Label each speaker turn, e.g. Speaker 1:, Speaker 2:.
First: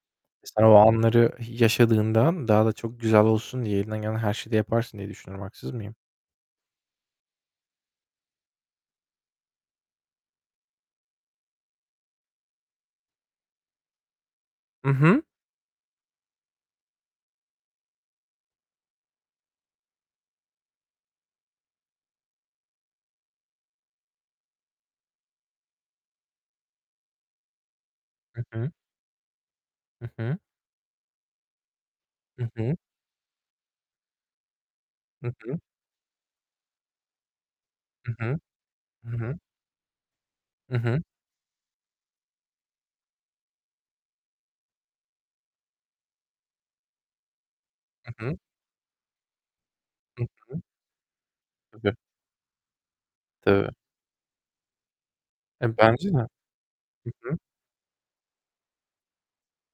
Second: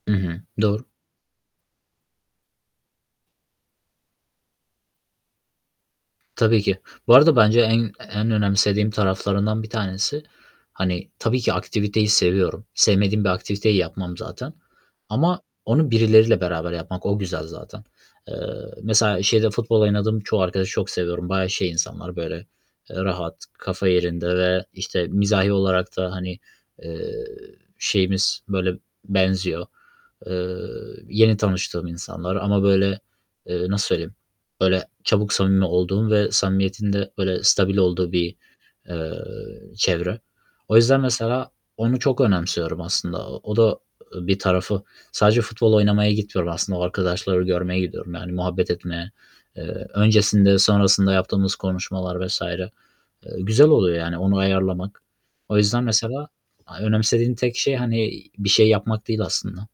Speaker 1: Hı hı,
Speaker 2: Sen o
Speaker 1: doğru.
Speaker 2: anları y yaşadığından daha da çok güzel olsun diye elinden gelen her şeyi de yaparsın diye düşünüyorum. Haksız mıyım?
Speaker 1: Tabii ki. Bu arada bence en en önemsediğim taraflarından bir tanesi, hani, tabii ki aktiviteyi seviyorum. Sevmediğim bir aktiviteyi yapmam zaten
Speaker 2: Hı hı.
Speaker 1: ama onu birileriyle beraber yapmak, o güzel zaten. Eee, mesela şeyde futbol oynadığım çoğu arkadaşı çok seviyorum. Bayağı şey insanlar, böyle, eee, rahat, kafa yerinde ve, işte, mizahi olarak da, hani, eee, şeyimiz,
Speaker 2: Hı hı.
Speaker 1: böyle, benziyor.
Speaker 2: Hı hı.
Speaker 1: Eee, yeni tanıştığım insanlar
Speaker 2: Hı
Speaker 1: ama,
Speaker 2: hı.
Speaker 1: böyle, eee, nasıl söyleyeyim, böyle,
Speaker 2: Hı
Speaker 1: çabuk
Speaker 2: hı.
Speaker 1: samimi olduğum ve samimiyetin de böyle stabil olduğu
Speaker 2: Hı
Speaker 1: bir,
Speaker 2: hı, hı
Speaker 1: eee,
Speaker 2: hı.
Speaker 1: çevre. O
Speaker 2: Hı hı.
Speaker 1: yüzden mesela onu çok önemsiyorum aslında. O o da, eee, bir tarafı, sadece futbol oynamaya gitmiyorum aslında, o arkadaşları görmeye
Speaker 2: Hı
Speaker 1: gidiyorum, yani
Speaker 2: hı.
Speaker 1: muhabbet etmeye, eee,
Speaker 2: Hı
Speaker 1: öncesinde
Speaker 2: hı.
Speaker 1: sonrasında yaptığımız
Speaker 2: Tabii.
Speaker 1: konuşmalar vs. eee, güzel
Speaker 2: Tabii.
Speaker 1: oluyor, yani, onu ayarlamak. O
Speaker 2: He,
Speaker 1: yüzden
Speaker 2: bence de.
Speaker 1: mesela
Speaker 2: Hı
Speaker 1: a önemsediğim
Speaker 2: hı.
Speaker 1: tek şey hani bir şey yapmak değil aslında.